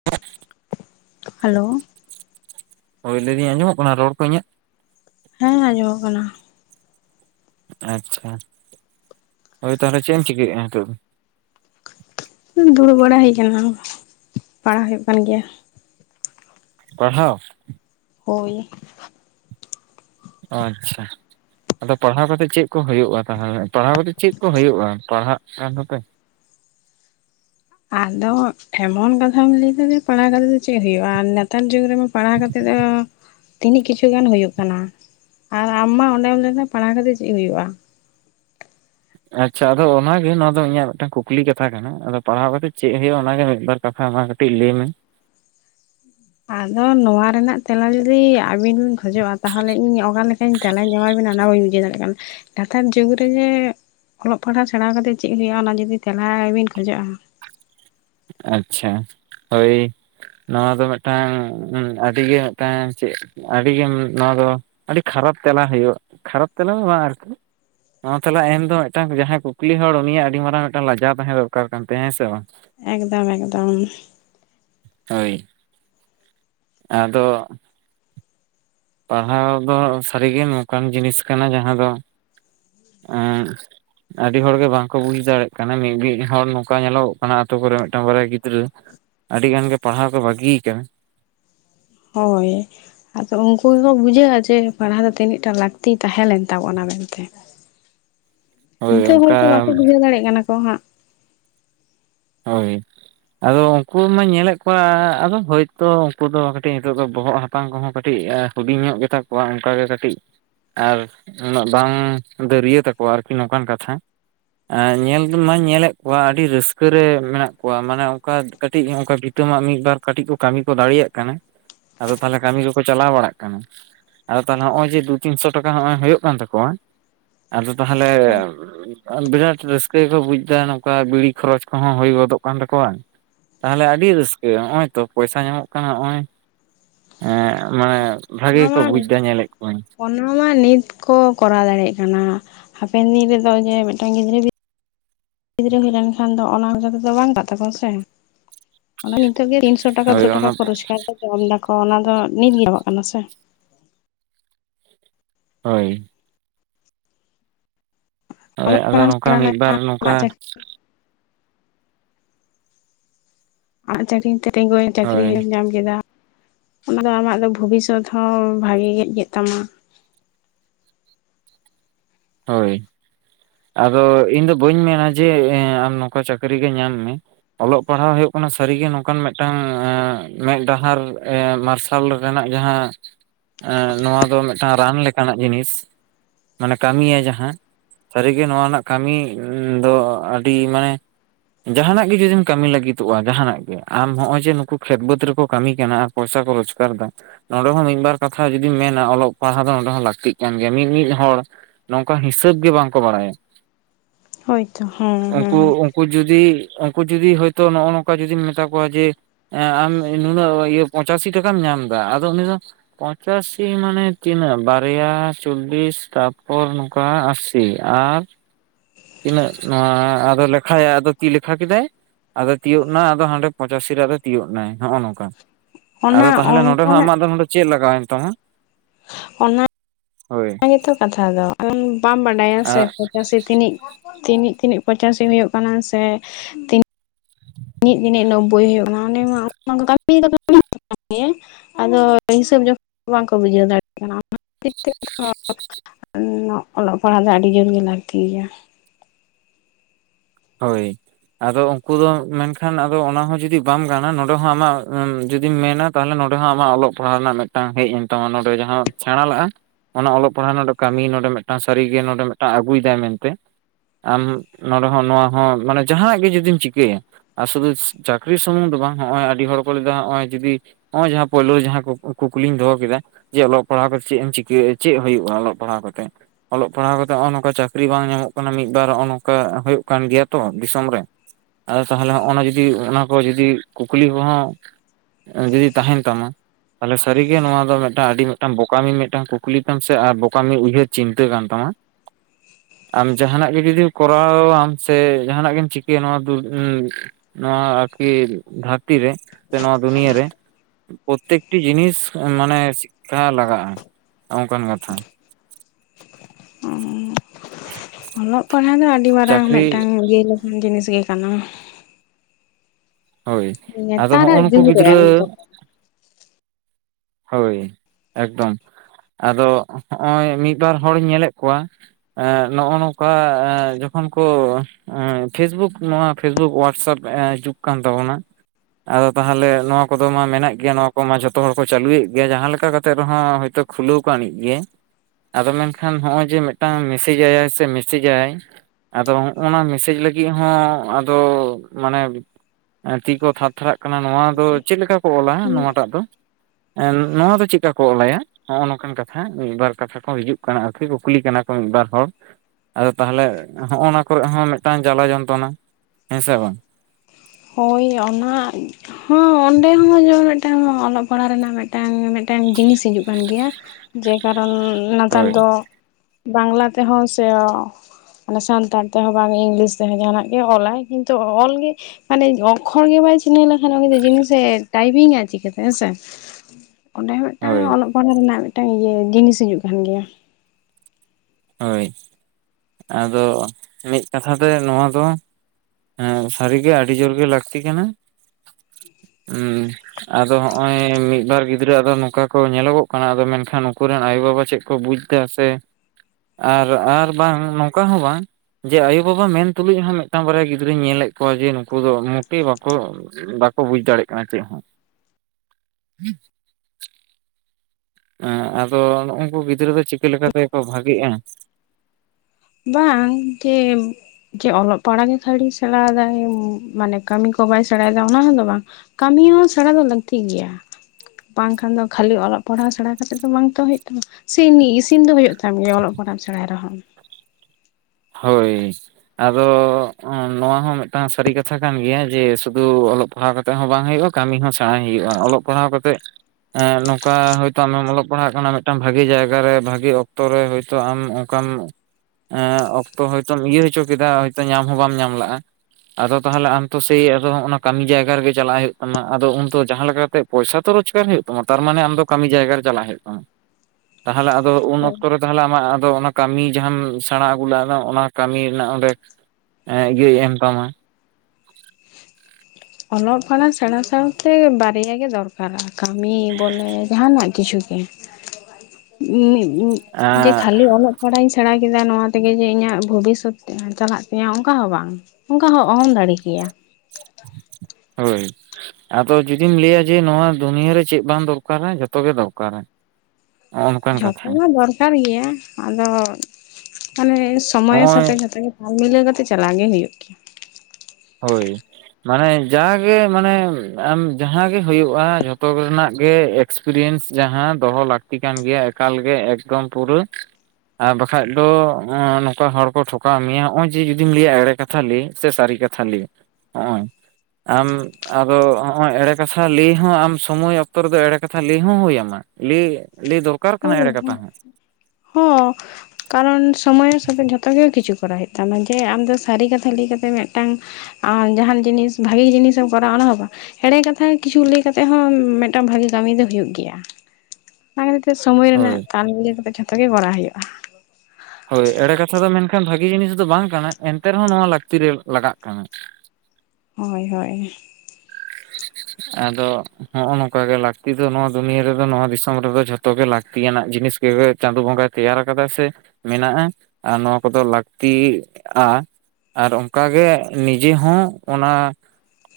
[inaudible] Hello. ᱦᱳᱭ ᱞᱟᱹᱭᱫᱤᱧ ᱟᱸᱚᱢᱚᱜ ᱠᱟᱱᱟ, ᱨᱚᱲ ᱠᱚ ᱤᱧᱟᱹᱜ? ᱦᱮᱸ ᱟᱸᱡᱚᱢᱚᱜ ᱠᱟᱱᱟ। ᱟᱪᱪᱷᱟ, ᱦᱳᱭ ᱛᱟᱦᱟᱞᱮ ᱪᱮᱫ ᱮᱢ ᱪᱤᱠᱟᱹᱭ-ᱟ ᱦᱤᱛᱚᱜ ᱫᱚ? ᱦᱩᱸ ᱫᱩᱲᱩᱵ ᱵᱟᱲᱟ ᱦᱩᱭ ᱠᱟᱱᱟ। ᱯᱟᱲᱦᱟᱣ ᱦᱩᱭᱩᱜ ᱠᱟᱱ ᱜᱮᱭᱟ। ᱯᱟᱲᱦᱟᱣ? ᱦᱳᱭ। ᱚ ᱟᱪᱪᱷᱟ। ᱟᱫᱚ ᱯᱟᱲᱦᱟᱣ ᱠᱟᱛᱮᱜ ᱪᱮᱫ ᱠᱚ ᱦᱩᱭᱩᱜᱼᱟ ᱛᱟᱦᱚᱞᱮ? ᱯᱟᱲᱦᱟᱣ ᱠᱟᱛᱮ ᱪᱮᱫ ᱠᱚ ᱦᱩᱭᱩᱜ-ᱟ ᱯᱟᱲᱦᱟᱜ ᱠᱟᱱ ᱫᱚᱯᱮ? ᱟᱫᱚ ᱮᱢᱚᱱ ᱠᱟᱛᱷᱟᱢ ᱞᱟᱹᱭᱠᱟᱫᱮᱫᱟ ᱯᱟᱲᱦᱟᱣ ᱠᱟᱛᱮᱜ ᱫᱚ ᱪᱮᱫ ᱦᱳᱭᱳᱜ-ᱟ [unintelligible] ᱱᱮᱛᱟᱨ ᱡᱩᱜᱽ ᱨᱮᱢᱟ ᱯᱟᱲᱦᱟᱣ ᱠᱟᱛᱮᱫ ᱫᱚ ᱛᱤᱱᱟᱹᱜ ᱠᱤᱪᱷᱩ ᱜᱟᱱ ᱦᱩᱭᱩᱜ ᱠᱟᱱᱟ। ᱟᱨ ᱟᱢ ᱢᱟ ᱚᱸᱰᱮᱢ ᱞᱟᱹᱭᱫᱟ ᱯᱟᱲᱦᱟᱣ ᱠᱟᱛᱮ ᱪᱮᱫ ᱦᱩᱭᱩᱜ-ᱟ᱾ ᱟᱪᱪᱷᱟ ᱟᱫᱚ ᱚᱱᱟᱜᱮ, ᱱᱚᱣᱟ ᱫᱚ ᱤᱧᱟᱹᱜ ᱢᱤᱫᱴᱟᱝ ᱠᱩᱠᱞᱤ ᱠᱟᱛᱷᱟ ᱠᱟᱱᱟ। ᱟᱫᱚ ᱯᱟᱲᱦᱟᱣ ᱠᱟᱛᱮᱫ ᱪᱮᱫ ᱦᱩᱭᱩᱜᱼᱟ? ᱚᱱᱟᱜᱮ, ᱢᱤᱫ ᱵᱟᱨ ᱼᱼ ᱠᱟᱛᱷᱟ ᱢᱟ ᱠᱟᱹᱴᱤᱡ ᱞᱟᱹᱭ ᱢᱮ। ᱟᱫᱚ ᱱᱚᱣᱟ ᱨᱮᱱᱟᱜ ᱛᱮᱞᱟ ᱡᱩᱫᱤ ᱟᱵᱤᱱ ᱵᱤᱱ ᱠᱷᱚᱡᱚᱜ-ᱟ, ᱛᱟᱦᱚᱞᱮ ᱤᱧ ᱚᱠᱟ ᱞᱮᱠᱟᱧ ᱼᱼ ᱛᱮᱞᱟᱧ ᱮᱢᱟ ᱵᱤᱱᱟ ᱚᱱᱟ ᱵᱟᱹᱧ ᱵᱩᱡᱷᱟᱹᱣ ᱫᱟᱲᱮᱭᱟᱜ ᱠᱟᱱᱟ। ᱠᱟᱛᱷᱟᱱ ᱡᱩᱜᱽ ᱨᱮᱜᱮ ᱻ ᱚᱞᱚᱜ ᱯᱟᱲᱦᱟᱜ ᱥᱮᱬᱟ ᱠᱟᱛᱮᱫ ᱪᱮᱫ ᱦᱩᱭᱩᱜ-ᱟ, ᱚᱱᱟ ᱡᱩᱫᱤ ᱛᱮᱞᱟ ᱵᱤᱱ ᱠᱷᱚᱡᱚᱜ-ᱟ, ᱟᱪᱪᱷᱟ, ᱦᱳᱭ। ᱱᱚᱣᱟ ᱫᱚ ᱢᱤᱫᱴᱟᱝ, ᱟᱹᱰᱤ ᱜᱮ ᱢᱤᱫᱴᱟᱝ ᱪᱮᱫ ᱼᱼ ᱟᱹᱰᱤ ᱜᱮ ᱱᱚᱣᱟ ᱫᱚ ᱟᱹᱰᱤ ᱠᱷᱟᱨᱟᱯ ᱛᱮᱞᱟ ᱦᱩᱭᱩᱜᱼᱟ। ᱠᱷᱟᱨᱟᱯ ᱛᱮᱞᱟ ᱫᱚ ᱵᱟᱝ ᱟᱨᱠᱤ। ᱱᱚᱶᱟ ᱛᱮᱞᱟ ᱮᱱ ᱫᱚ, ᱢᱤᱫᱴᱟᱝ ᱡᱟᱦᱟᱸᱭ ᱠᱩᱠᱞᱤ ᱦᱚᱲ ᱩᱱᱤᱭᱟᱜ ᱟᱹᱰᱤ ᱢᱟᱨᱟᱝ ᱢᱤᱫᱴᱟᱝ ᱞᱟᱡᱟᱣ ᱛᱟᱦᱮᱸ ᱫᱚᱨᱠᱟᱨ ᱠᱟᱱ ᱛᱟᱭᱟ ᱦᱮᱸ ᱥᱮ ᱵᱟᱝ? ᱮᱠᱫᱚᱢ ᱮᱠᱫᱚᱢ। ᱦᱳᱭ। ᱟᱫᱚ ᱼ ᱯᱟᱲᱦᱟᱣ ᱫᱚ ᱥᱟᱹᱨᱤ ᱜᱮ ᱱᱚᱝᱠᱟᱱ ᱡᱤᱱᱤᱥ ᱠᱟᱱᱟ ᱡᱟᱦᱟᱸ ᱫᱚ, ᱮᱸᱜ ᱟᱹᱰᱤ ᱦᱚᱲᱜᱮ ᱵᱟᱝᱠᱚ ᱵᱩᱡᱽ ᱫᱟᱲᱮᱭᱟᱜ ᱠᱟᱱᱟ, ᱢᱤᱫ ᱢᱤᱫ ᱦᱚᱲ ᱱᱚᱝᱠᱟ ᱧᱮᱞᱚᱜᱚᱜ ᱠᱟᱱᱟ ᱟᱛᱳ ᱠᱚᱨᱮ ᱢᱤᱫᱴᱟᱝ ᱵᱟᱨᱭᱟ ᱜᱤᱫᱽᱨᱟᱹ। ᱟᱹᱰᱤ ᱜᱟᱱ ᱜᱮ ᱯᱟᱲᱦᱟᱣ ᱠᱚ ᱵᱟᱹᱜᱤ ᱠᱟᱜᱼᱟ। ᱦᱳᱭ। ᱟᱫᱚ ᱩᱱᱠᱩ ᱠᱤ ᱠᱚ ᱵᱩᱡᱷᱟᱹᱣᱟ ᱡᱮ, ᱯᱟᱲᱦᱟᱣ ᱫᱚ ᱛᱤᱱᱟᱹᱜ ᱴᱟ ᱞᱟᱹᱠᱛᱤ ᱛᱟᱦᱮᱸ ᱞᱮᱱ ᱛᱟᱵᱚᱱᱟ ᱢᱮᱱᱛᱮ। ᱦᱳᱭ ᱱᱤᱛᱚᱜ ᱚᱱᱠᱟ ᱵᱳᱞᱛᱳ ᱵᱟᱠᱚ ᱵᱩᱡᱷᱟᱹᱣ ᱫᱟᱲᱮᱭᱟᱜ ᱠᱟᱱᱟ ᱠᱚ ᱦᱟᱸᱜ। ᱦᱳᱭ। ᱟᱫᱚ ᱩᱱᱠᱩ ᱢᱟᱧ ᱧᱮᱞᱮᱫ ᱠᱚᱣᱟᱻ ᱟᱫᱚ ᱦᱳᱭᱛᱚ ᱩᱱᱠᱩ ᱫᱚ ᱠᱟᱹᱴᱤᱡ ᱱᱤᱛᱚᱜ ᱫᱚ ᱵᱚᱦᱚᱜ ᱦᱟᱛᱟᱝ ᱠᱚᱦᱚᱸ ᱠᱟᱹᱴᱤᱡ ᱟ ᱼᱼ ᱦᱩᱵᱤᱧ ᱧᱚᱜ ᱜᱮ ᱛᱟᱠᱚᱣᱟ ᱚᱱᱠᱟ ᱜᱮ ᱠᱟᱹᱴᱤᱡ᱾ ᱟᱨ ᱩᱱᱟᱹᱜ ᱵᱟᱝ ᱫᱟᱹᱨᱭᱟᱹ ᱛᱟᱠᱚᱣᱟ ᱟᱨᱠᱤ ᱱᱚᱝᱠᱟᱱ ᱠᱟᱛᱷᱟ। ᱟ ᱧᱮᱞ ᱢᱟᱧ ᱧᱮᱞᱮᱫ ᱠᱚᱣᱟ ᱟᱹᱰᱤ ᱨᱟᱹᱥ ᱠᱟᱹᱨᱮ ᱢᱮᱱᱟᱜ ᱠᱚᱣᱟ ᱢᱟᱱᱮ ᱚᱱᱠᱟ ᱠᱟᱹᱴᱤᱡ ᱚᱱᱠᱟ ᱵᱤᱛᱟᱹᱢᱟᱜ ᱢᱤᱫ ᱵᱟᱨ ᱠᱟᱹᱴᱤᱡ ᱠᱚ ᱠᱟᱹᱢᱤ ᱠᱚ ᱫᱟᱲᱮᱭᱟᱜ ᱠᱟᱱᱟ᱾ ᱟᱫᱚ ᱛᱟᱦᱚᱞᱮ ᱠᱟᱹᱢᱤ ᱠᱚᱠᱚ ᱪᱟᱞᱟᱣ ᱵᱟᱲᱟᱜ ᱠᱟᱱᱟ? ᱟ ᱛᱟᱦᱚᱞᱮ ᱦᱸᱚᱜ-ᱚᱭ ᱡᱮ ᱫᱩ ᱛᱤᱱᱥᱚ ᱴᱟᱠᱟ ᱦᱚᱸᱜ-ᱚᱭ ᱦᱩᱭᱩᱜ ᱠᱟᱱ ᱛᱟᱠᱚᱣᱟ ᱟᱫᱚ ᱛᱟᱦᱚᱞᱮ ᱵᱤᱨᱟᱴ ᱨᱟᱹᱥᱠᱟᱹ ᱜᱮᱠᱚ ᱵᱩᱡ ᱮᱫᱟ ᱱᱚᱝᱠᱟ ᱵᱤᱲᱤ ᱠᱷᱚᱨᱚᱪ, ᱠᱚᱦᱚᱸ ᱦᱩᱭ ᱜᱚᱫᱚᱜ ᱠᱟᱱ ᱛᱟᱠᱚᱣᱟ᱾ ᱛᱟᱦᱟᱞᱮ ᱟᱰᱤ ᱨᱟᱹᱥᱠᱟᱹ ᱦᱚᱸᱜᱼᱚᱭ ᱛᱚ ᱯᱚᱭᱥᱟ ᱧᱟᱢᱚᱜ ᱠᱟᱱᱟ ᱦᱚᱸᱜᱼᱚᱭ᱾ ᱮᱸ ᱢᱟᱱᱮ ᱵᱷᱟᱜᱮ ᱚᱱᱟ ᱜᱮᱠᱚ ᱢᱟ ᱵᱩᱡ ᱮᱫᱟ ᱧᱮᱞᱮᱫ ᱠᱚᱣᱟᱹᱧ᱾ ᱚᱱᱟ ᱢᱟ ᱱᱤᱛ ᱠᱚ ᱠᱚᱨᱟᱣ ᱫᱟᱲᱭᱟᱜ ᱠᱟᱱᱟ᱾ ᱦᱟᱯᱮᱱ ᱫᱤᱱ ᱨᱮᱫᱚ ᱡᱮ ᱢᱤᱫᱴᱟᱝ ᱜᱤᱫᱽᱨᱟᱹ ᱜᱤᱫᱽᱨᱟᱹ ᱦᱩᱭ ᱞᱮᱱᱠᱷᱟᱱ ᱫᱚ ᱚᱱᱟ ᱡᱳᱨ ᱫᱚ ᱵᱟᱝ ᱪᱟᱜ ᱛᱟᱠᱚᱣᱟ ᱥᱮ᱾ ᱚᱱᱟ ᱱᱤᱛᱚᱜ ᱜᱮ ᱛᱤᱱᱥᱚ ᱴᱟᱠᱟ ᱫᱩ ᱦᱳᱭ ᱴᱟᱠᱟ ᱚᱱᱟ ᱠᱚ ᱨᱳᱡᱽᱜᱟᱨᱫᱟ ᱡᱚᱢ ᱫᱟᱠᱚ ᱚᱱᱟ ᱫᱚ ᱱᱤᱛ ᱜᱮ ᱧᱟᱢᱚᱜ ᱠᱟᱱᱟ ᱥᱮ᱾ ᱦᱳᱭ᱾ ᱦᱳᱭ ᱚᱞᱚᱜ ᱟᱫᱚ ᱯᱟᱲᱦᱟᱣ ᱱᱚᱝᱠᱟ ᱥᱮᱬᱟ ᱢᱤᱫ ᱵᱟᱨ ᱞᱮᱠᱷᱟᱱ ᱱᱚᱝᱠᱟ ᱟᱢᱟᱜ ᱪᱟᱹᱠ ᱟᱨ ᱪᱟᱹᱠᱨᱤ [unintelligible] ᱛᱮᱤᱧᱜ ᱪᱟᱹᱠᱨᱤ ᱦᱳᱭ ᱧᱟᱢ ᱠᱮᱫᱟ ᱚᱱᱟ ᱫᱚ ᱟᱢᱟᱜ ᱫᱚ ᱵᱷᱚᱵᱤᱥᱥᱚᱛ ᱦᱚᱸᱻ ᱵᱷᱟᱜᱮ ᱜᱮ ᱤᱭᱟᱹᱜ ᱛᱟᱢᱟ᱾ ᱦᱳᱭ᱾ ᱟᱫᱚ ᱤᱧ ᱫᱚ ᱵᱟᱹᱧ ᱢᱮᱱᱟ ᱡᱮ ᱟᱢ ᱱᱚᱝᱠᱟ ᱪᱟᱹᱠᱨᱤ ᱜᱮ ᱧᱟᱢ ᱢᱮ᱾ ᱚᱞᱚᱜ ᱯᱟᱲᱦᱟᱣ ᱦᱩᱭᱩᱜ ᱠᱟᱱᱟ ᱥᱟᱹᱨᱤᱜᱮ ᱱᱚᱝᱠᱟᱱ ᱢᱤᱫᱴᱟᱝ ᱢᱮᱫ ᱰᱟᱦᱟᱨ ᱢᱟᱨᱼ ᱥᱟᱞ ᱨᱮᱱᱟᱜ ᱡᱟᱦᱟᱸ, ᱮᱸ ᱱᱚᱣᱟ ᱫᱚ ᱢᱤᱫᱴᱟᱝ ᱨᱟᱱ ᱞᱮᱠᱟᱱᱟᱜ ᱡᱤᱱᱤᱥ ᱢᱟᱱᱮ ᱠᱟᱹᱢᱤᱭᱟ ᱡᱟᱦᱟᱸ, ᱥᱟᱹᱨᱤᱜᱮ ᱱᱚᱣᱟ ᱨᱮᱱᱟᱜ ᱠᱟᱹᱢᱤ ᱫᱚ ᱟᱹᱰᱤ ᱢᱟᱱᱮᱼᱼ ᱡᱟᱦᱟᱱᱟᱜ ᱜᱮ ᱡᱩᱫᱤᱢ ᱠᱟᱹᱢᱤ ᱞᱟᱹᱜᱤᱫᱚᱜᱼᱟ ᱡᱟᱦᱟᱱᱟᱜ ᱜᱮ, ᱟᱢ ᱦᱚᱸᱜ- ᱚᱭ ᱡᱮ ᱱᱩᱠᱩ ᱠᱷᱮᱛ ᱵᱟᱹᱫᱽ ᱨᱮᱠᱚ ᱠᱟᱹᱢᱤ ᱠᱟᱱᱟ ᱯᱚᱭᱥᱟ ᱠᱚ ᱨᱳᱡᱽᱜᱟᱨ ᱫᱟ ᱱᱚᱸᱰᱮ ᱦᱚᱸ ᱢᱤᱫ ᱵᱟᱨ ᱠᱟᱛᱷᱟ ᱡᱩᱫᱤᱢ ᱢᱮᱱᱟ ᱚᱞᱚᱜ ᱯᱟᱲᱦᱟᱜ ᱫᱚ ᱱᱚᱰᱮ ᱦᱚᱸ ᱞᱟᱹᱠᱛᱤᱜ ᱠᱟᱱ ᱜᱮᱭᱟ᱾ ᱢᱤᱫᱢᱤᱫ ᱦᱚᱲᱼᱼ ᱱᱚᱝᱠᱟ ᱦᱤᱥᱟᱹᱵ ᱜᱮ ᱵᱟᱝᱠᱚ ᱵᱟᱲᱟᱭᱟ ᱾ ᱦᱳᱭᱛᱚ ᱦᱮᱸ ᱦᱮᱸ ᱾ ᱩᱱᱠᱩ ᱡᱩᱫᱤ ᱩᱱᱠᱩ ᱡᱩᱫᱤ ᱦᱚᱭᱛᱳ ᱱᱚᱜᱼᱚ ᱱᱚᱝᱠᱟ ᱡᱩᱫᱤᱢ ᱢᱮᱛᱟ ᱠᱚᱣᱟ ᱡᱮ ᱮᱸ ᱟᱢ ᱱᱩᱱᱟᱹᱜ ᱤᱭᱟᱹ ᱯᱚᱸᱪᱟᱥᱤ ᱴᱟᱠᱟᱢ ᱧᱟᱢ ᱮᱫᱟ ᱟᱫᱚ ᱩᱱᱤ ᱫᱚ ᱯᱚᱸᱪᱟᱥᱤ ᱢᱟᱱᱮ ᱛᱤᱱᱟᱹᱜ ᱵᱟᱨᱭᱟ ᱪᱚᱞᱞᱤᱥ ᱛᱟ ᱯᱳᱚᱨ ᱱᱚᱝᱠᱟ ᱟᱥᱤ ᱟᱨ ᱛᱤᱱᱟᱹᱜ ᱱᱚᱣᱟ ᱟᱨᱚ ᱞᱮᱠᱷᱟᱭᱟ ᱟᱫᱚ ᱛᱤ ᱞᱮᱠᱷᱟ ᱠᱮᱫᱟᱭ ᱟᱫᱚ ᱛᱤᱭᱳᱜ ᱱᱟ ᱟᱫᱚ ᱦᱟᱸᱰᱮ ᱯᱚᱸᱪᱟᱥᱤ ᱨᱮ ᱟᱫᱚ ᱛᱤᱭᱚᱜ ᱱᱟᱭ ᱱᱚᱜᱼᱚ ᱱᱚᱝᱠᱟ ᱾ ᱟᱫᱚ ᱚᱱᱟ ᱛᱟᱦᱚᱞᱮ ᱱᱚᱰᱮ ᱦᱚᱸ ᱚᱱᱠᱟᱱᱟᱜ ᱟᱢᱟᱜ ᱫᱚ ᱱᱚᱰᱮ ᱪᱮᱫ ᱞᱟᱜᱟᱣᱮᱱ ᱛᱟᱢᱟ? ᱚᱱᱟ ᱦᱳᱭ ᱜᱮᱛᱚ ᱠᱟᱛᱷᱟ ᱫᱚ ᱵᱟᱢ ᱵᱟᱰᱟᱭᱟ ᱥᱮ ᱟᱨ ᱾ ᱯᱚᱪᱟᱥᱤ ᱛᱤᱱᱤᱜ ᱛᱤᱱᱤᱜ ᱛᱤᱱᱤᱜ ᱯᱚᱪᱟᱥᱤ ᱦᱩᱭᱩᱜ ᱠᱟᱱᱟ ᱥᱮ ᱛᱤ ᱛᱤᱱᱤᱜ ᱛᱤᱱᱤᱜ ᱱᱚᱵᱵᱚᱭ ᱦᱩᱭᱩᱜᱼᱟ ᱤᱱᱤ ᱢᱟ [inaudible] [inaudible] ᱟᱫᱚ ᱦᱤᱥᱟᱹᱵ ᱡᱚᱠᱷᱟ ᱵᱟᱝᱠᱚ ᱵᱩᱡᱷᱟᱹᱣ ᱫᱟᱲᱮᱭᱟᱜ ᱠᱟᱱᱟ ᱚᱱᱟ ᱠᱷᱟᱹᱛᱤᱨ ᱛᱮᱜᱮ ᱛᱚ ᱚᱻ ᱚᱞᱚᱜ ᱯᱟᱲᱦᱟᱜ ᱫᱚ ᱟᱹᱰᱤ ᱡᱳᱨᱜᱮ ᱞᱟᱹᱠᱛᱤ ᱜᱮᱭᱟ ᱾ ᱦᱳᱭ ᱾ ᱟᱫᱚ ᱩᱱᱠᱩ ᱫᱚ ᱢᱮᱱᱠᱷᱟᱱ ᱟᱫᱚ ᱚᱱᱟᱦᱚᱸ ᱡᱩᱫᱤ ᱵᱟᱢ ᱜᱟᱱᱟ ᱱᱚᱸᱰᱮ ᱦᱚᱸ ᱟᱢᱟᱜ ᱡᱩᱫᱤᱢ ᱢᱮᱱᱟ ᱛᱟᱦᱚᱞᱮ ᱱᱚᱰᱮ ᱦᱚᱸ ᱟᱢᱟᱜ ᱚᱞᱚᱜ ᱯᱟᱲᱦᱟᱜ ᱨᱮᱱᱟᱜ ᱢᱤᱫᱴᱟᱝ ᱦᱮᱡ ᱮᱱ ᱛᱟᱢᱟ ᱱᱚᱰᱮ ᱡᱟᱦᱟᱸ ᱥᱮᱬᱟ ᱞᱟᱜᱼᱟ ᱾ ᱚᱱᱟ ᱚᱞᱚᱜ ᱯᱟᱲᱦᱟᱜ ᱱᱚᱰᱮ ᱠᱟᱹᱢᱤ ᱱᱚᱰᱮ ᱢᱤᱫᱴᱟᱝ ᱥᱟᱹᱨᱤᱜᱮ ᱱᱚᱰᱮ ᱢᱤᱫᱴᱟᱝ ᱟᱹᱜᱩᱭᱮᱫᱟᱭ ᱢᱮᱱᱛᱮ ᱾ ᱟᱢ ᱱᱚᱰᱮ ᱦᱚᱸ ᱱᱚᱣᱟ ᱦᱚᱸ ᱢᱟᱱᱮ ᱡᱟᱦᱱᱟᱜ ᱜᱮ ᱡᱩᱫᱤᱢ ᱪᱤᱠᱟᱹᱭᱟ, ᱟᱨ ᱥᱩᱫᱩ ᱪᱟᱹᱠᱨᱤ ᱥᱩᱢᱩᱝ ᱫᱚ ᱵᱟᱝ ᱦᱚᱜᱼᱚᱭ ᱟᱹᱰᱤ ᱦᱚᱲ ᱠᱚ ᱞᱮᱫᱟ ᱦᱚᱜᱼᱚᱭ ᱡᱩᱫᱤ ᱦᱚᱜᱼᱚᱭ ᱡᱟᱦᱟᱸ ᱯᱳᱭᱞᱳ ᱨᱮ ᱡᱟᱦᱟᱸ ᱠᱩᱠ-ᱠᱩᱠᱞᱤᱧ ᱫᱚᱦᱚ ᱠᱮᱫᱟ, ᱡᱮ ᱚᱞᱚᱜ ᱯᱟᱲᱦᱟᱣ ᱠᱟᱛᱮᱫ ᱪᱮᱫ ᱮᱢ ᱪᱤᱠᱟᱹᱭᱟ ᱪᱮᱫ ᱦᱩᱭᱩᱜᱼᱟ ᱚᱞᱚᱜ ᱯᱟᱲᱦᱟᱣ ᱠᱟᱛᱮᱫ? ᱚᱞᱚᱜ ᱯᱟᱲᱦᱟᱣ ᱠᱟᱛᱮ ᱦᱚᱜᱼᱚ ᱱᱚᱝᱠᱟ ᱪᱟᱹᱠᱨᱤ ᱵᱟᱝ ᱧᱟᱢᱚᱜ ᱠᱟᱱᱟ ᱢᱤᱫ ᱵᱟᱨ ᱦᱚᱜᱼᱚ ᱱᱚᱝᱠᱟ ᱦᱩᱭᱩᱜ ᱠᱟᱱ ᱜᱮᱭᱟ ᱛᱚ ᱫᱤᱥᱚᱢ ᱨᱮ ᱾ ᱟᱫᱚ ᱛᱟᱦᱚᱞᱮ ᱦᱚᱸᱜᱼ ᱚᱱᱟ ᱡᱩᱫᱤ ᱚᱱᱟ ᱠᱚ ᱡᱩᱫᱤ ᱠᱩᱠᱞᱤ ᱠᱚᱦᱚᱸ ᱮ ᱡᱩᱫᱤ ᱛᱟᱦᱮᱱ ᱛᱟᱢᱟ, ᱛᱟᱦᱚᱞᱮ ᱥᱟᱹᱨᱤ ᱜᱮ ᱱᱚᱣᱟ ᱫᱚ ᱢᱤᱫᱴᱟᱝ ᱟᱹᱰᱤ ᱢᱤᱫᱴᱟᱝ ᱵᱚᱠᱟᱢᱤ ᱢᱤᱫᱴᱟᱝ ᱠᱩᱠᱞᱤ ᱛᱟᱢ ᱥᱮ ᱟᱨ ᱵᱚᱠᱟᱢᱤ ᱩᱭᱦᱟᱹᱨ ᱪᱤᱱᱛᱟᱹ ᱠᱟᱱ ᱛᱟᱢᱟ ᱾ [unintelligible] ᱟᱢ ᱡᱟᱦᱟᱱᱟᱜ ᱜᱮ ᱡᱩᱫᱤᱢ ᱠᱚᱨᱟᱣᱟᱢ ᱥᱮ ᱡᱟᱦᱟᱱᱟᱜ ᱜᱮᱢ ᱪᱤᱠᱟᱹᱭᱟ ᱱᱚᱣᱟ ᱫᱩ ᱱᱚᱣᱟ ᱟᱨᱠᱤ ᱫᱷᱟᱹᱨᱛᱤ ᱨᱮ ᱥᱮ ᱱᱚᱣᱟ ᱫᱩᱱᱤᱭᱟᱹ ᱨᱮ, ᱯᱨᱚᱛᱮᱠᱴᱤ ᱡᱤᱱᱤᱥ ᱢᱟᱱᱮ ᱥᱤᱠᱽᱠᱷᱟ ᱞᱟᱜᱟᱜᱼᱟ ᱚᱝᱠᱟᱱ ᱠᱟᱛᱷᱟ ᱾ [inaudible] ᱚᱞᱚᱜ ᱯᱟᱲᱦᱟᱜ ᱫᱚ ᱟᱹᱰᱤ ᱢᱟᱨᱟᱝ ᱪᱟᱹᱠᱨᱤ ᱢᱤᱫᱴᱟᱝ ᱤᱭᱟᱹ ᱞᱮᱠᱟᱱ ᱡᱤᱱᱤᱥ ᱜᱮ ᱠᱟᱱᱟ᱾ ᱦᱳᱭ, ᱟᱫᱚ ᱦᱚᱜᱼ ᱱᱮᱛᱟᱨᱟᱜ ᱱᱩᱠᱩ ᱡᱩᱜᱽ ᱨᱮ ᱜᱤᱫᱽᱨᱟᱹ ᱦᱳᱭ ᱮᱠᱫᱚᱢ, ᱟᱫᱚ ᱦᱚᱜᱼᱚᱭ ᱢᱤᱫ ᱵᱟᱨ ᱦᱚᱲ ᱤᱧ ᱧᱮᱞᱮᱫ ᱠᱚᱣᱟ, ᱮ ᱱᱚᱜᱼᱚ ᱱᱚᱝᱠᱟ ᱡᱚᱠᱷᱚᱱ ᱠᱚ ᱮᱸ ᱯᱷᱮᱥᱵᱩᱠ ᱱᱚᱣᱟ ᱯᱷᱮᱥᱵᱩᱠ ᱦᱚᱣᱟᱴᱥᱮᱯ ᱮᱸ ᱡᱩᱜ ᱠᱟᱱ ᱛᱟᱵᱚᱱᱟ ᱾ ᱟᱫᱚ ᱛᱟᱦᱚᱞᱮ ᱱᱚᱣᱟ ᱠᱚ ᱫᱚ ᱢᱟ ᱢᱮᱱᱟᱜ ᱜᱮᱭᱟ ᱱᱚᱣᱟ ᱠᱚᱢᱟ ᱡᱷᱚᱛᱚ ᱦᱚᱲ ᱠᱚ ᱪᱟᱹᱞᱩᱭᱮᱫ ᱜᱮᱭᱟ ᱡᱟᱦᱟᱸ ᱞᱮᱠᱟ ᱠᱟᱛᱮᱜ ᱨᱮᱦᱚᱸ ᱦᱚᱭᱛᱚ ᱠᱷᱩᱞᱟᱹᱣ ᱠᱟᱱ ᱟᱹᱱᱤᱡ ᱜᱮᱭᱟ ᱾ ᱟᱫᱚ ᱢᱮᱱᱠᱷᱟᱱ ᱦᱚᱜᱼᱚᱭ ᱡᱮ ᱢᱤᱫᱴᱟᱝ ᱢᱮᱥᱮᱥ ᱟᱭᱟᱭ ᱥᱮ ᱢᱮᱥᱮᱥ ᱟᱭ᱾ ᱟᱫᱚ ᱦᱚᱸᱜᱼ ᱱᱟ ᱢᱮᱥᱮᱡᱽ ᱞᱟᱹᱜᱤᱫ ᱦᱚᱸ ᱟᱫᱚ ᱢᱟᱱᱮ ᱛᱤ ᱠᱚ ᱛᱷᱟᱨ ᱛᱷᱟᱨᱟᱜ ᱠᱟᱱᱟ ᱱᱚᱣᱟ ᱫᱚ ᱪᱮᱫᱞᱮᱠᱟ ᱠᱚ ᱚᱞᱟ ᱱᱚᱣᱟᱴᱟᱜ ᱫᱚ? ᱱᱚᱣᱟ ᱫᱚ ᱪᱮᱫᱠᱟ ᱠᱚ ᱚᱞᱟᱭᱟ? ᱦᱚᱜᱼᱚ ᱱᱚᱝᱠᱟᱱ ᱠᱟᱛᱷᱟ ᱢᱤᱫᱵᱟᱨ ᱠᱟᱛᱷᱟ ᱠᱚ ᱦᱤᱡᱩᱜ ᱠᱟᱱᱟ ᱟᱨᱠᱤ ᱠᱩᱠᱞᱤ ᱠᱟᱱᱟ ᱠᱚ ᱢᱤᱫ ᱵᱟᱨ ᱦᱚᱲ ᱾ ᱟᱫᱚ ᱛᱟᱦᱚᱞᱮ ᱦᱚᱜᱼᱚᱱᱟ ᱠᱚᱨᱮᱜ ᱦᱚᱸ ᱢᱤᱫᱴᱟᱝ ᱡᱟᱞᱟ ᱡᱚᱱᱛᱚᱱᱟ ᱦᱮᱸ ᱥᱮ ᱵᱟᱝ! ᱦᱳᱭ ᱚᱱᱟ ᱾ ᱦᱚᱸ ᱚᱸᱰᱮ ᱦᱚᱸ ᱡᱮᱢᱚᱱ ᱢᱤᱫᱴᱟᱝ ᱚᱞᱚᱜ ᱯᱟᱲᱦᱟᱜ ᱨᱮᱱᱟᱜ ᱢᱤᱫᱴᱟᱝ ᱢᱤᱫᱴᱟᱝ ᱡᱤᱱᱤᱥ ᱦᱤᱡᱩᱜ ᱠᱟᱱ ᱜᱮᱭᱟ ᱾ ᱡᱮ ᱠᱟᱨᱚᱱ ᱱᱮᱛᱟᱨ ᱦᱳᱭ ᱫᱚ ᱵᱟᱝᱞᱟ ᱛᱮᱦᱚᱸ ᱥᱮ ᱾ ᱚᱱᱮ ᱥᱟᱱᱛᱟᱲ ᱛᱮᱦᱚᱸ ᱵᱟᱝ ᱤᱝᱞᱤᱥ ᱛᱮ ᱦᱚᱸ ᱡᱟᱦᱟ ᱱᱟᱜ ᱜᱮ ᱚᱞᱟᱭ ᱠᱤᱱᱛᱩ ᱚᱞ ᱜᱮ ᱾ ᱢᱟᱱᱮ ᱚᱠᱠᱷᱚᱨ ᱜᱮ ᱵᱟᱭ ᱪᱤᱱᱦᱟᱹᱣ ᱞᱮᱠᱷᱟᱱ ᱩᱱᱤ ᱡᱤᱱᱤᱥᱮ ᱴᱟᱭᱯᱤᱝ ᱟᱭ ᱪᱤᱠᱟᱹᱛᱮ ᱦᱮᱸᱥᱮ ᱾ ᱚᱸᱰᱮ ᱦᱚᱸ ᱢᱤᱫᱴᱟᱝ ᱦᱳᱭ ᱚᱞᱚᱜ ᱯᱟᱲᱦᱟᱜ ᱨᱮᱱᱟᱜ ᱢᱤᱫᱴᱟᱝ ᱤᱭᱟᱹ ᱡᱤᱱᱤᱥ ᱦᱤᱡᱩᱜ ᱠᱟᱱ ᱜᱮᱭᱟ ᱾ ᱦᱳᱭ, ᱟᱫᱚ ᱢᱤᱫ ᱠᱟᱛᱷᱟ ᱛᱮ ᱱᱚᱣᱟ ᱫᱚ᱾ ᱦᱮᱸ ᱥᱟᱹᱨᱤᱜᱮ ᱟᱹᱰᱤ ᱡᱳᱨ ᱜᱮ ᱞᱟᱹᱠᱛᱤ ᱠᱟᱱᱟ ᱦᱩᱸ᱾ ᱟᱫᱚ ᱦᱚᱜ-ᱚᱭ ᱢᱤᱫᱵᱟᱨ ᱜᱤᱫᱽᱨᱟᱹ ᱟᱫᱚ ᱱᱚᱝᱠᱟ ᱠᱚ ᱧᱮᱞᱚᱜᱚᱜ ᱠᱟᱱᱟ, ᱟᱫᱚ ᱢᱮᱱᱠᱷᱟᱱ ᱩᱱᱠᱩ ᱨᱮᱱ ᱟᱭᱳ ᱵᱟᱵᱟ ᱪᱮᱫ ᱠᱚ ᱵᱩᱡ -ᱛᱮ ᱟᱨᱥᱮ ᱟᱨ ᱟᱨ ᱵᱟᱝ ᱱᱚᱝᱠᱟ ᱦᱚᱸ ᱵᱟᱝ ᱡᱮ ᱟᱭᱳ ᱵᱟᱵᱟ ᱢᱮᱱ ᱛᱩᱞᱩᱡ ᱦᱚᱸ ᱢᱤᱫᱴᱟᱝ ᱵᱟᱨᱭᱟ ᱜᱤᱫ -ᱨᱟᱹᱧ ᱧᱮᱞᱮᱫ ᱠᱚᱣᱟ ᱡᱮ ᱱᱩᱠᱩ ᱫᱚ ᱢᱚᱴᱮ ᱵᱟᱠᱚ, ᱵᱟᱠᱚ ᱵᱩᱡ ᱫᱟᱲᱮᱭᱟᱜ ᱠᱟᱱᱟ ᱪᱮᱫ ᱦᱚᱸ᱾ [unintelligible] ᱦᱮᱸ ᱟᱫᱚ ᱱᱚᱝᱠᱩ ᱜᱤᱫᱽᱨᱟᱹ ᱫᱚ ᱪᱤᱠᱟᱹ ᱞᱮᱠᱟᱛᱮ ᱠᱚ ᱵᱷᱟᱜᱤᱜᱼᱟ? ᱵᱟᱝ ᱠᱮᱢ ᱡᱮ ᱚᱞᱚᱜ ᱯᱟᱲᱦᱟᱜᱮ ᱥᱷᱟᱹᱲᱤ ᱥᱮᱬᱟᱭ ᱫᱟᱭ ᱢᱟᱱᱮ ᱠᱟᱹᱢᱤ ᱠᱚ ᱵᱟᱭ ᱥᱮᱬᱟᱭᱮᱫᱟ ᱚᱱᱟ ᱦᱚᱸᱫᱚ ᱵᱟᱝ ᱾ ᱠᱟᱹᱢᱤ ᱦᱚᱸ ᱥᱮᱬᱟ ᱫᱚ ᱞᱟᱹᱠᱛᱤ ᱜᱮᱭᱟ ᱾ ᱵᱟᱝ ᱠᱷᱟᱱ ᱫᱚ ᱠᱷᱟᱹᱞᱤ ᱚᱞᱚᱜ ᱯᱟᱲᱦᱟᱣ ᱥᱮᱬᱟ ᱠᱟᱛᱮᱫ ᱫᱚ ᱵᱟᱝ ᱛᱚ ᱦᱩᱭᱩᱜ ᱛᱟᱢᱟ ᱥᱮ ᱤᱥᱤᱱ ᱫᱚ ᱦᱩᱭᱩᱜ ᱛᱟᱢ ᱜᱮ ᱚᱞᱚᱜ ᱯᱟᱲᱦᱟᱜ ᱮᱢ ᱥᱮᱬᱟᱭ ᱨᱮᱦᱚᱸ᱾ ᱦᱳᱭ᱾ ᱟᱫᱚ ᱱᱚᱣᱟ ᱦᱚᱸ ᱢᱤᱫᱴᱟᱝ ᱥᱟᱹᱨᱤ ᱠᱟᱛᱷᱟ ᱠᱟᱱ ᱜᱮᱭᱟ ᱡᱮ ᱥᱩᱫᱷᱩ ᱚᱞᱚᱜ ᱯᱟᱲᱦᱟᱣ ᱠᱟᱛ -ᱛᱮᱜ ᱦᱚᱸ ᱵᱟᱝ ᱦᱩᱭᱩᱜᱼᱟ ᱠᱟᱹᱢᱤ ᱦᱚᱸ ᱥᱮᱬᱟᱭ ᱦᱩᱭᱩᱜᱼᱟ ᱚᱞᱚᱜ ᱯᱟᱲᱦᱟᱣ ᱠᱟᱛᱮ ᱦᱮᱸ ᱱᱚᱝᱠᱟ ᱦᱳᱭᱛᱚ ᱟᱢᱮᱢ ᱚᱞᱚᱜ ᱯᱟᱲᱦᱟᱜ ᱠᱟᱱᱟ ᱢᱤᱫᱴᱟᱝ ᱵᱷᱟᱜᱤ ᱡᱟᱭᱜᱟ ᱨᱮ ᱵᱷᱟᱜᱤ ᱚᱠᱛᱚᱨᱮ ᱦᱳᱭᱛᱳ ᱟᱢ᱾ ᱚᱱᱠᱟᱢ ᱮ ᱚᱠᱛᱚ ᱦᱚᱭ ᱛᱚᱢ ᱤᱭᱟᱹ ᱦᱚᱪᱚ ᱠᱮᱜ-ᱟ ᱧᱟᱢ ᱦᱚᱸ ᱵᱟᱢ ᱧᱟᱢᱞᱟᱜᱼᱟ ᱾ ᱟᱫᱚ ᱛᱟᱦᱚᱞᱮ ᱟᱢ ᱛᱚ ᱥᱮᱭ ᱟᱫᱚ ᱚᱱᱟ ᱠᱟᱹᱢᱤ ᱡᱟᱭᱜᱟ ᱨᱮ ᱜᱮ ᱪᱟᱞᱟᱜ ᱦᱩᱭᱩᱜ ᱛᱟᱢᱟ ᱟᱫᱚ ᱩᱱ ᱛᱚ ᱡᱟᱦᱟᱸ ᱞᱮᱠᱟᱛᱮ ᱯᱚᱭᱥᱟ ᱛᱚ ᱨᱚᱡᱜᱟᱨ ᱦᱩᱭᱩᱜ ᱛᱟᱢᱟ ᱛᱟᱨ ᱢᱟᱱᱮ ᱟᱢ ᱫᱚ ᱠᱟᱹᱢᱤ ᱡᱟᱭᱜᱟ ᱨᱮ ᱪᱟᱞᱟᱜ ᱦᱩᱭᱩᱜ ᱛᱟᱢᱟ ᱾ ᱛᱟᱦᱚᱞᱮ ᱟᱫᱚ ᱩᱱ ᱦᱳᱭ ᱚᱠᱛᱚ ᱨᱮ ᱛᱟᱦᱚᱞᱮ ᱟᱢᱟᱜ ᱟᱫᱚ ᱚᱱᱟ ᱠᱟᱹᱢᱤ ᱡᱟᱦᱟᱸ ᱟᱢ ᱥᱮᱬᱟ ᱟᱹᱜᱩ ᱞᱮᱜ᱾ ᱚᱱᱮ ᱚᱱᱟ ᱠᱟᱹᱢᱤ ᱨᱮᱱᱟᱜ ᱚᱸᱰᱮ ᱤᱭᱟᱹᱭ ᱮᱢ ᱛᱟᱢᱟ ᱾ ᱚᱞᱚᱜ ᱯᱟᱲᱦᱟᱜ ᱥᱮᱬᱟ ᱥᱮᱬᱟ ᱛᱮ ᱵᱟᱨᱭᱟᱜ ᱜᱮ ᱫᱚᱨᱠᱟᱨᱟ ᱠᱟᱹᱢᱤ ᱵᱚᱞᱮ ᱡᱟᱦᱟ ᱱᱟᱜ ᱠᱤᱪᱷᱩ ᱜᱮ ᱾ [unintelligible] ᱡᱮ ᱮᱸ ᱠᱷᱟᱞᱤ ᱚᱞᱚᱜ ᱾ ᱚᱲᱟᱜ ᱤᱧ ᱥᱮᱬᱟ ᱠᱮᱫᱟ ᱱᱚᱣᱟ ᱛᱮ ᱜᱮ ᱡᱮ ᱤᱧᱟᱹᱜ ᱵᱷᱚᱵᱤᱥᱚᱛ ᱪᱟᱞᱟᱜ ᱛᱤᱧᱟᱹ ᱚᱱᱠᱟ ᱦᱚᱸ ᱵᱟᱝ᱾ ᱚᱱᱠᱟ ᱦᱚᱸ ᱚᱦᱚᱢ ᱫᱟᱲᱮ ᱠᱮᱭᱟ᱾ [inaudible] ᱦᱳᱭ᱾ ᱟᱫᱚ ᱡᱩᱫᱤᱢ ᱞᱟᱹᱭᱟ ᱡᱮ ᱱᱚᱣᱟ ᱫᱩᱱᱭᱟᱹ ᱨᱮ ᱪᱮᱜ ᱵᱟᱝ ᱫᱚᱨᱠᱟᱨᱟ ᱡᱷᱚᱛᱚ ᱜᱮ ᱫᱚᱨᱠᱟᱨᱟ᱾ ᱱᱚᱜᱼᱚ ᱱᱚᱝᱠᱟᱱ ᱡᱷᱚᱛᱚ ᱠᱟᱛᱷᱟ ᱢᱟ ᱫᱚᱨᱠᱟᱨ ᱜᱮᱭᱟ ᱟᱫᱚ ᱢᱟᱱᱮ ᱥᱚᱢᱚᱭ ᱱᱚᱜᱼᱚᱭ ᱥᱟᱛᱮ ᱡᱷᱚᱛᱚ ᱜᱮ᱾ ᱦᱟᱞ ᱢᱤᱞᱟᱹᱣ ᱠᱟᱛᱮᱜ ᱪᱟᱞᱟᱣ ᱜᱮ ᱦᱩᱭᱩᱜ ᱜᱮᱭᱟ᱾ ᱦᱳᱭ᱾ ᱢᱟᱱᱮ ᱡᱟᱜᱮ ᱢᱟᱱᱮ ᱟᱢ ᱡᱟᱦᱟᱸ ᱜᱮ ᱦᱩᱭᱩᱜ-ᱟ ᱡᱷᱚᱛᱚ ᱜᱮ ᱨᱮᱱᱟᱜ ᱜᱮᱼᱼ ᱮᱠᱥᱯᱨᱤᱭᱮᱱᱥ ᱡᱟᱦᱟᱸ ᱫᱚᱦᱚ ᱞᱟᱹᱠᱛᱤ ᱠᱟᱱ ᱜᱮᱭᱟ ᱮᱠᱟᱞ ᱜᱮ ᱮᱠᱫᱚᱢ ᱯᱩᱨᱟᱹ᱾ ᱟᱨ ᱵᱟᱠᱷᱟᱡ ᱫᱚ ᱚ ᱱᱚᱝᱠᱟ ᱦᱚᱲ ᱠᱚ ᱴᱷᱚᱠᱟᱣ ᱢᱮᱭᱟ ᱱᱚᱜ-ᱚᱸᱭ ᱡᱮ ᱡᱩᱫᱤᱢ ᱞᱟᱹᱭᱟ ᱮᱲᱮ ᱠᱟᱛᱷᱟ ᱞᱟᱹᱭ ᱥᱮ ᱥᱟᱨᱤ ᱠᱟᱛᱼᱼ ᱠᱷᱟᱞᱤ ᱭᱟᱜ ᱦᱚᱸᱜ-ᱚᱸᱭᱼᱼ ᱟᱢ ᱟᱫᱚ ᱦᱚᱸᱜ-ᱚᱭ ᱮᱲᱮ ᱠᱟᱛᱷᱟ ᱞᱟᱹᱭ ᱦᱚᱸ ᱟᱢ ᱥᱚᱢᱚᱭ ᱚᱠᱛᱚ ᱨᱮᱫᱚ ᱮᱲᱮ ᱠᱟᱛᱷᱟ ᱞᱟᱹᱭ ᱦᱚᱸ ᱦᱩᱭ ᱟᱢᱟ᱾ ᱞᱟᱹᱭ ᱞᱟᱹᱭ ᱫᱚᱨᱼᱼ ᱦᱳᱭ ᱦᱮᱸ ᱦᱚ᱾ ᱠᱟᱨᱚᱱ ᱥᱚᱢᱚᱭ ᱥᱟᱛᱮ ᱡᱷᱚᱛᱚ ᱜᱮ ᱠᱤᱪᱷᱩ ᱠᱚᱨᱟᱣ ᱦᱩᱭᱩᱜ ᱛᱟᱢᱟ ᱡᱮ ᱟᱢ ᱫᱚ ᱥᱟᱨᱤ ᱠᱟᱛᱷᱟ ᱞᱟᱹᱭ ᱠᱟᱛᱮᱜ ᱢᱮᱜᱴᱟᱝᱼᱼ ᱟᱨ ᱡᱟᱦᱟᱸᱱ ᱡᱤᱱᱤᱥ ᱵᱷᱟᱜᱤ ᱡᱤᱱᱤᱥ ᱮᱢ ᱠᱚᱨᱟᱣᱟ ᱚᱱᱟ ᱦᱚᱸ ᱵᱟᱝ᱾ ᱦᱮᱲᱮ ᱠᱟᱛᱷᱟ ᱠᱤᱪᱷᱩ ᱞᱟᱹᱭ ᱠᱟᱛᱮᱜ ᱦᱚᱸ ᱢᱮᱜᱴᱟᱝ ᱵᱷᱟᱜᱤ ᱠᱟᱢᱤ ᱫᱚ ᱦᱩᱭᱩᱜ ᱜᱮᱭᱟ ᱚᱱᱟ ᱠᱷᱟᱹᱛᱤᱨᱼᱼ ᱥᱳᱢᱳᱭ ᱨᱮᱱᱟᱜ ᱦᱳᱭ ᱛᱟᱞ ᱢᱤᱞᱟᱹᱣ ᱠᱟᱛᱮᱜ ᱡᱷᱚᱛᱚ ᱜᱮ ᱠᱚᱨᱟᱣ ᱦᱩᱭᱩᱜ-ᱟ᱾ ᱦᱳᱭ ᱮᱲᱮ ᱠᱟᱛᱷᱟ ᱫᱚ ᱢᱮᱱᱠᱷᱟᱱ ᱵᱷᱟᱜᱤ ᱡᱤᱱᱤᱥ ᱫᱚ ᱵᱟᱝ ᱠᱟᱱᱟ ᱮᱱᱛᱮ ᱨᱮᱦᱚᱸ ᱱᱚᱣᱟ ᱞᱟᱹᱠᱛᱤ ᱨᱮ ᱞᱟᱜᱟᱜ ᱠᱟᱱᱟ᱾ ᱦᱳᱭ ᱦᱳᱭ ᱦᱮᱸ᱾ [inaudible] ᱟᱫᱚᱼᱼ ᱱᱚᱜ-ᱚ ᱱᱚᱝᱠᱟ ᱜᱮ ᱞᱟᱠᱛᱤ ᱫᱚ ᱱᱚᱣᱟ ᱫᱩᱱᱤᱭᱟᱹ ᱨᱮᱫᱚ ᱱᱚᱣᱟ ᱫᱤᱥᱚᱢ ᱨᱮᱫᱚ ᱡᱷᱚᱛᱚ ᱜᱮ ᱞᱟᱠᱛᱤ ᱭᱟᱱᱟᱜ ᱡᱤᱱᱤᱥ ᱜᱮ ᱪᱟᱸᱫᱳ ᱵᱚᱸᱜᱟᱭᱼᱼ ᱛᱮᱭᱟᱨ ᱠᱟᱫᱟᱭ ᱥᱮ ᱢᱮᱱᱟᱜ-ᱟ ᱟᱨ ᱱᱚᱣᱟ ᱠᱚᱫᱚ ᱞᱟᱠᱛᱤᱜ-ᱟ᱾ ᱟᱨ ᱚᱱᱠᱟ ᱜᱮ ᱱᱤᱡᱮ ᱦᱚᱸ ᱚᱱᱟ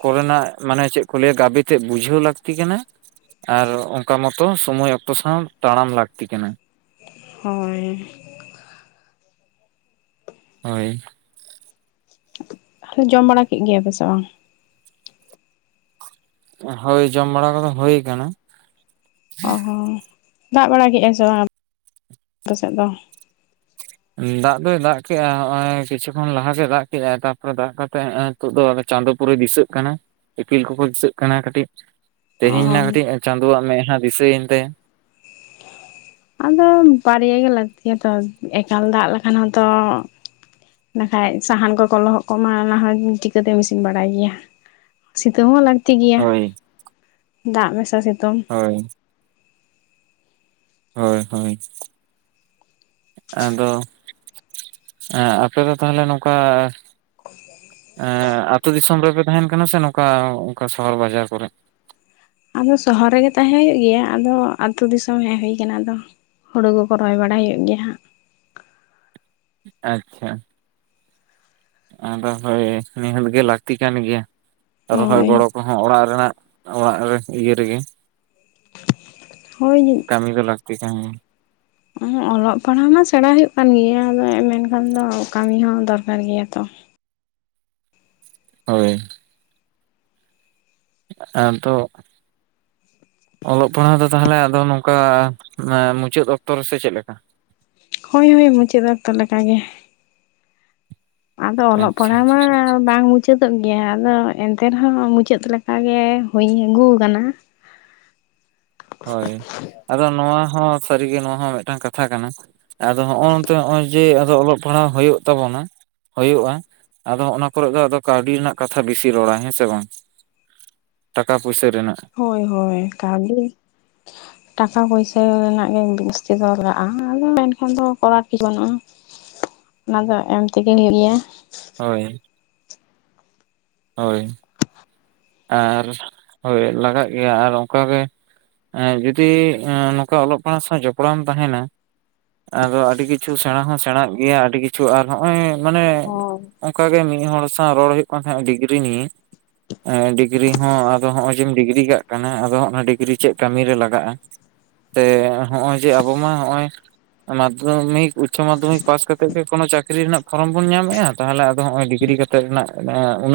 ᱠᱚ ᱨᱮᱱᱟᱜᱼᱼ ᱢᱟᱱᱮ ᱪᱮᱜ ᱠᱚ ᱞᱟᱹᱭᱟ ᱜᱟᱵᱮ ᱛᱮᱜ ᱵᱩᱡᱷᱟᱹᱣ ᱞᱟᱠᱛᱤ ᱠᱟᱱᱟ᱾ ᱟᱨ ᱚᱱᱠᱟ ᱢᱚᱛᱚ ᱥᱳᱢᱳᱭ ᱚᱠᱛᱚ ᱥᱟᱶ ᱛᱟᱲᱟᱢ ᱞᱟᱠᱛᱤ ᱠᱟᱱᱟ᱾ ᱦᱳᱭ᱾ ᱦᱳᱭ᱾ ᱛᱟᱞᱮ ᱡᱚᱢ ᱵᱟᱲᱟ ᱠᱮᱜ ᱜᱮᱭᱟ ᱯᱮ ᱥᱮ ᱵᱟᱝ? ᱦᱳᱭ ᱡᱚᱢ ᱵᱟᱲᱟ ᱠᱚᱫᱚ ᱦᱳᱭ ᱠᱟᱱᱟ᱾ ᱚ ᱦᱚᱸ ᱫᱟᱜ ᱵᱟᱲᱟ ᱠᱮᱜ-ᱟᱭ ᱥᱮ ᱵᱟᱝ ᱟᱯ ᱼᱯᱮ ᱥᱮᱜ ᱫᱚ? ᱩᱸ ᱫᱟᱜ ᱫᱚᱭ ᱫᱟᱜ ᱠᱮᱜ-ᱟ ᱦᱚᱸᱜ-ᱚᱭ ᱠᱤᱪᱷᱩ ᱠᱷᱚᱱ ᱞᱟᱦᱟᱭ ᱜᱮᱭ ᱫᱟᱜ ᱠᱮᱜ-ᱟᱭ ᱛᱟᱯᱚᱨᱮ ᱫᱟᱜ ᱠᱟᱛᱮᱜ ᱦᱚᱸᱜ-ᱚᱭᱼᱼ ᱱᱤᱛᱚᱜ ᱫᱚ ᱪᱟᱸᱫᱳ ᱯᱩᱨᱟᱹᱭ ᱫᱤᱥᱟᱹᱜ ᱠᱟᱱᱟ ᱤᱯᱤᱞ ᱠᱚᱠᱚ ᱫᱤᱥᱟᱹᱜ ᱠᱟᱱᱟ ᱠᱟᱹᱴᱤᱡ᱾ ᱛᱮᱦᱮᱧ ᱚ ᱱᱟᱦ ᱠᱟᱹᱴᱤᱡ ᱮ ᱪᱟᱸᱫᱳ ᱣᱟᱜ ᱢᱮᱫ ᱦᱟᱸ ᱫᱤᱥᱟᱹ ᱭᱮᱱ ᱛᱟᱭᱟ᱾ ᱟᱫᱚ ᱵᱟᱨᱭᱟ ᱜᱮ ᱞᱟᱹᱠᱛᱤ ᱭᱟ ᱛᱚ ᱮᱠᱟᱞ ᱫᱟᱜ ᱞᱮᱠᱷᱟᱱ ᱦᱚᱸ ᱛᱚᱼᱼ ᱱᱟᱠᱷᱟᱡ ᱥᱟᱦᱟᱱ ᱠᱚᱠᱚ ᱞᱚᱦᱚᱫ ᱠᱚᱜ ᱢᱟ ᱚᱱᱟ ᱦᱚᱸ ᱩᱸ ᱪᱤᱠᱟᱹ ᱛᱮᱢ ᱤᱥᱤᱱ ᱵᱟᱲᱟᱭ ᱭᱟ᱾ ᱥᱤᱛᱩᱝ ᱦᱚᱸ ᱞᱟᱠᱛᱤ ᱜᱮᱭᱟ ᱦᱳᱭ ᱫᱟᱜ ᱢᱮᱥᱟ ᱥᱤᱛᱩᱢ᱾ ᱦᱳᱭ᱾ ᱦᱳᱭ ᱦᱳᱭ᱾ ᱟᱫᱚ ᱮᱸᱜ ᱟᱯᱮ ᱫᱚ ᱛᱟᱦᱚᱞᱮ ᱱᱚᱠᱟᱼᱼ ᱮᱸ ᱟᱛᱩ ᱫᱤᱥᱚᱢ ᱨᱮᱯᱮ ᱛᱟᱦᱮᱱ ᱠᱟᱱᱟ ᱥᱮ ᱱᱚᱝᱠᱟ ᱚ ᱚᱝᱠᱟ ᱥᱚᱦᱚᱨ ᱵᱟᱡᱟᱨ ᱠᱚᱨᱮ? ᱟᱫᱚ ᱥᱚᱦᱚᱨ ᱨᱮᱜᱮ ᱛᱟᱦᱮᱸ ᱦᱳᱭᱳᱜ ᱜᱮᱭᱟ ᱟᱫᱚ ᱟᱛᱩ ᱫᱤᱥᱚᱢ ᱦᱮᱡ ᱦᱩᱭ ᱠᱟᱱᱟ ᱟᱫᱚ᱾ ᱦᱩᱲᱩ ᱠᱚ ᱠᱚ ᱨᱚᱦᱚᱭ ᱵᱟᱲᱟᱭ ᱦᱩᱭᱩᱜ ᱜᱮᱭᱟ ᱦᱟᱸᱜ᱾ ᱟᱪᱷᱟ᱾ ᱟᱸᱫᱚ ᱦᱳᱭ ᱱᱤᱦᱟᱹᱛ ᱜᱮ ᱞᱟᱠᱛᱤ ᱠᱟᱱ ᱜᱮᱭᱟ ᱨᱚᱦᱚᱭ ᱦᱳᱭ ᱜᱚᱲᱚ᱾ ᱠᱚ ᱦᱚᱸ ᱚᱲᱟᱜ ᱨᱮᱱᱟᱜ ᱚᱲᱟᱜ ᱨᱮ ᱤᱭᱟᱹ ᱨᱮᱜᱮ᱾ ᱦᱳᱭ ᱠᱟᱹᱢᱤ ᱫᱚ ᱞᱟᱞᱛᱤ ᱠᱟ ᱜᱮᱭᱟ᱾ ᱚ ᱦᱚᱸ ᱚᱞᱚᱜ ᱯᱟᱲᱦᱟᱣ ᱢᱟ ᱥᱮᱬᱟ ᱦᱩᱭᱩᱜ ᱠᱟᱱ ᱜᱮᱭᱟ ᱟᱫᱚ ᱢᱮᱱᱠᱷᱟᱱ ᱫᱚ ᱠᱟᱢᱤ ᱦᱚᱸ ᱫᱚᱨᱠᱟᱨ ᱜᱮᱭᱟ ᱛᱚ᱾ ᱦᱳᱭ᱾ ᱟᱫᱚᱜᱼᱼ ᱚᱞᱚᱜ ᱯᱟᱲᱦᱟᱣ ᱫᱚ ᱛᱟᱦᱚᱞᱮ ᱟᱫᱚ ᱱᱚᱝᱠᱟ ᱱᱮ ᱢᱩᱪᱟᱹᱫ ᱚᱠᱛᱚ ᱨᱮᱥᱮ ᱪᱮᱜ ᱞᱮᱠᱟ? ᱦᱳᱭ ᱦᱳᱭ ᱢᱩᱪᱟᱹᱫ ᱚᱠᱛᱚ ᱞᱮᱠᱟᱜᱮ- ᱟᱫᱚ ᱚᱞᱚᱜ ᱟᱪᱪᱷᱟ ᱯᱟᱲᱦᱟᱣ ᱢᱟ ᱵᱟᱝ ᱵᱩᱡ- ᱢᱩᱪᱟᱹᱫᱚᱜ ᱜᱮᱭᱟ ᱟᱫᱚ ᱮᱱᱛᱮ ᱨᱮᱦᱚᱸ ᱢᱩᱪᱟᱹᱫ ᱞᱮᱠᱟᱜᱮ ᱦᱳᱭ ᱟᱹᱜᱩ ᱠᱟᱱᱟ- ᱦᱳᱭ ᱟᱫᱚ ᱱᱚᱣᱟ ᱦᱚᱸ ᱥᱟᱹᱨᱤᱜᱮ ᱱᱚᱣᱟ ᱦᱚᱸ ᱢᱤᱫᱴᱟᱝ ᱠᱟᱛᱷᱟ ᱠᱟᱱᱟ- ᱟᱫᱚ ᱱᱚᱜᱼᱚᱭ ᱛᱚ ᱱᱚᱜᱼᱚᱭ ᱡᱮ ᱟᱫᱚ ᱚᱞᱚᱜ ᱯᱟᱲᱦᱟᱣ ᱦᱩᱭᱩᱜ ᱛᱟᱵᱚᱱᱟ᱾ ᱦᱳᱭᱳᱜᱼᱟ ᱟᱫᱚ ᱚᱱᱟ ᱠᱚᱨᱮᱜ ᱫᱚ ᱟᱫᱚ ᱠᱟᱹᱣᱰᱤ ᱨᱮᱱᱟᱜ ᱠᱟᱛᱷᱟ ᱵᱮᱥᱤ ᱨᱚᱲᱟᱭ ᱦᱮᱸ ᱥᱮ ᱵᱟᱝ? ᱴᱟᱠᱟ ᱯᱩᱭᱥᱟᱹ ᱨᱮᱱᱟᱜ᱾ ᱦᱳᱭ ᱦᱳᱭ ᱠᱟᱹᱣᱰᱤ- ᱴᱟᱠᱟ ᱯᱩᱭᱥᱟᱹ ᱨᱮᱱᱟᱜ ᱜᱮ ᱡᱟᱹᱥᱛᱤ ᱫᱚ ᱞᱟᱜᱟᱜᱼᱟ ᱟᱫᱚ ᱢᱮᱱᱠᱷᱟᱱ ᱫᱚ ᱠᱚᱨᱟᱨ ᱠᱤᱪᱷᱩ ᱵᱟᱹᱱᱩᱜᱼᱟ᱾ ᱚᱱᱟ ᱫᱚ ᱮᱢ ᱛᱮᱜᱮ ᱦᱩᱭᱩᱜ ᱜᱮᱭᱟ᱾ ᱦᱳᱭ᱾ ᱦᱳᱭ᱾ ᱟᱨ ᱦᱳᱭ ᱞᱟᱜᱟᱜ ᱜᱮᱭᱟ ᱟᱨ ᱚᱝᱠᱟᱜᱮ ᱮᱸ ᱡᱩᱫᱤ ᱮᱸ ᱱᱚᱝᱠᱟ ᱚᱞᱚᱜ ᱯᱟᱲᱦᱟᱜ ᱥᱟᱶ ᱡᱚᱯᱲᱟᱣᱼᱮᱢ ᱛᱟᱦᱮᱸᱱᱟ ᱟᱫᱚ ᱟᱹᱰᱤ ᱠᱤᱪᱷᱩ ᱥᱮᱬᱟ ᱦᱚᱸ ᱥᱮᱬᱟᱜ ᱜᱮᱭᱟ ᱟᱹᱰᱤ ᱠᱤᱪᱷᱩ ᱟᱨ ᱱᱚᱸᱜᱼᱚᱭ ᱢᱟᱱᱮ ᱚ ᱚᱱᱠᱟ ᱜᱮ ᱢᱤᱫ ᱦᱚᱲ ᱥᱟᱶ ᱨᱚᱲ ᱦᱩᱭᱩᱜ ᱠᱟᱱ ᱛᱟᱦᱮᱸᱱᱟ ᱰᱤᱜᱽᱨᱤ ᱱᱤᱭᱮ, ᱮᱸ ᱰᱤᱜᱽᱨᱤ ᱦᱚᱸ ᱟᱫᱚ ᱦᱚᱸᱜᱼᱚᱭ ᱡᱮᱢ ᱰᱤᱜᱽᱨᱤ ᱠᱟᱜ ᱠᱟᱱᱟ ᱟᱫᱚ ᱚᱱᱟ ᱰᱤᱜᱽᱨᱤ ᱪᱮᱫ ᱠᱟᱹᱢᱤᱨᱮ ᱞᱟᱜᱟᱜᱼᱟ? ᱥᱮ ᱦᱚᱸᱜᱼᱚᱭ ᱡᱮ ᱟᱵᱚ ᱢᱟ ᱱᱚᱸᱜᱼᱚᱭ ᱢᱟᱫᱽᱫᱷᱚᱢᱤᱠ ᱩᱪᱪᱚ ᱢᱟᱫᱽᱫᱷᱚᱢᱤᱠ ᱯᱟᱥ ᱠᱟᱛᱮᱜ ᱜᱮ ᱠᱳᱱᱳ ᱪᱟᱹᱠᱨᱤ ᱨᱮᱱᱟᱜ ᱯᱷᱚᱨᱚᱢ ᱵᱚᱱ ᱧᱟᱢᱮᱫᱼᱟ ᱛᱟᱦᱚᱞᱮ ᱟᱫᱚ ᱱᱚᱸᱜᱼᱚᱭ ᱰᱤᱜᱽᱨᱤ ᱠᱟ ᱛᱮ ᱨᱮᱱᱟᱜ ᱟᱸ ᱩᱱᱟᱹᱜ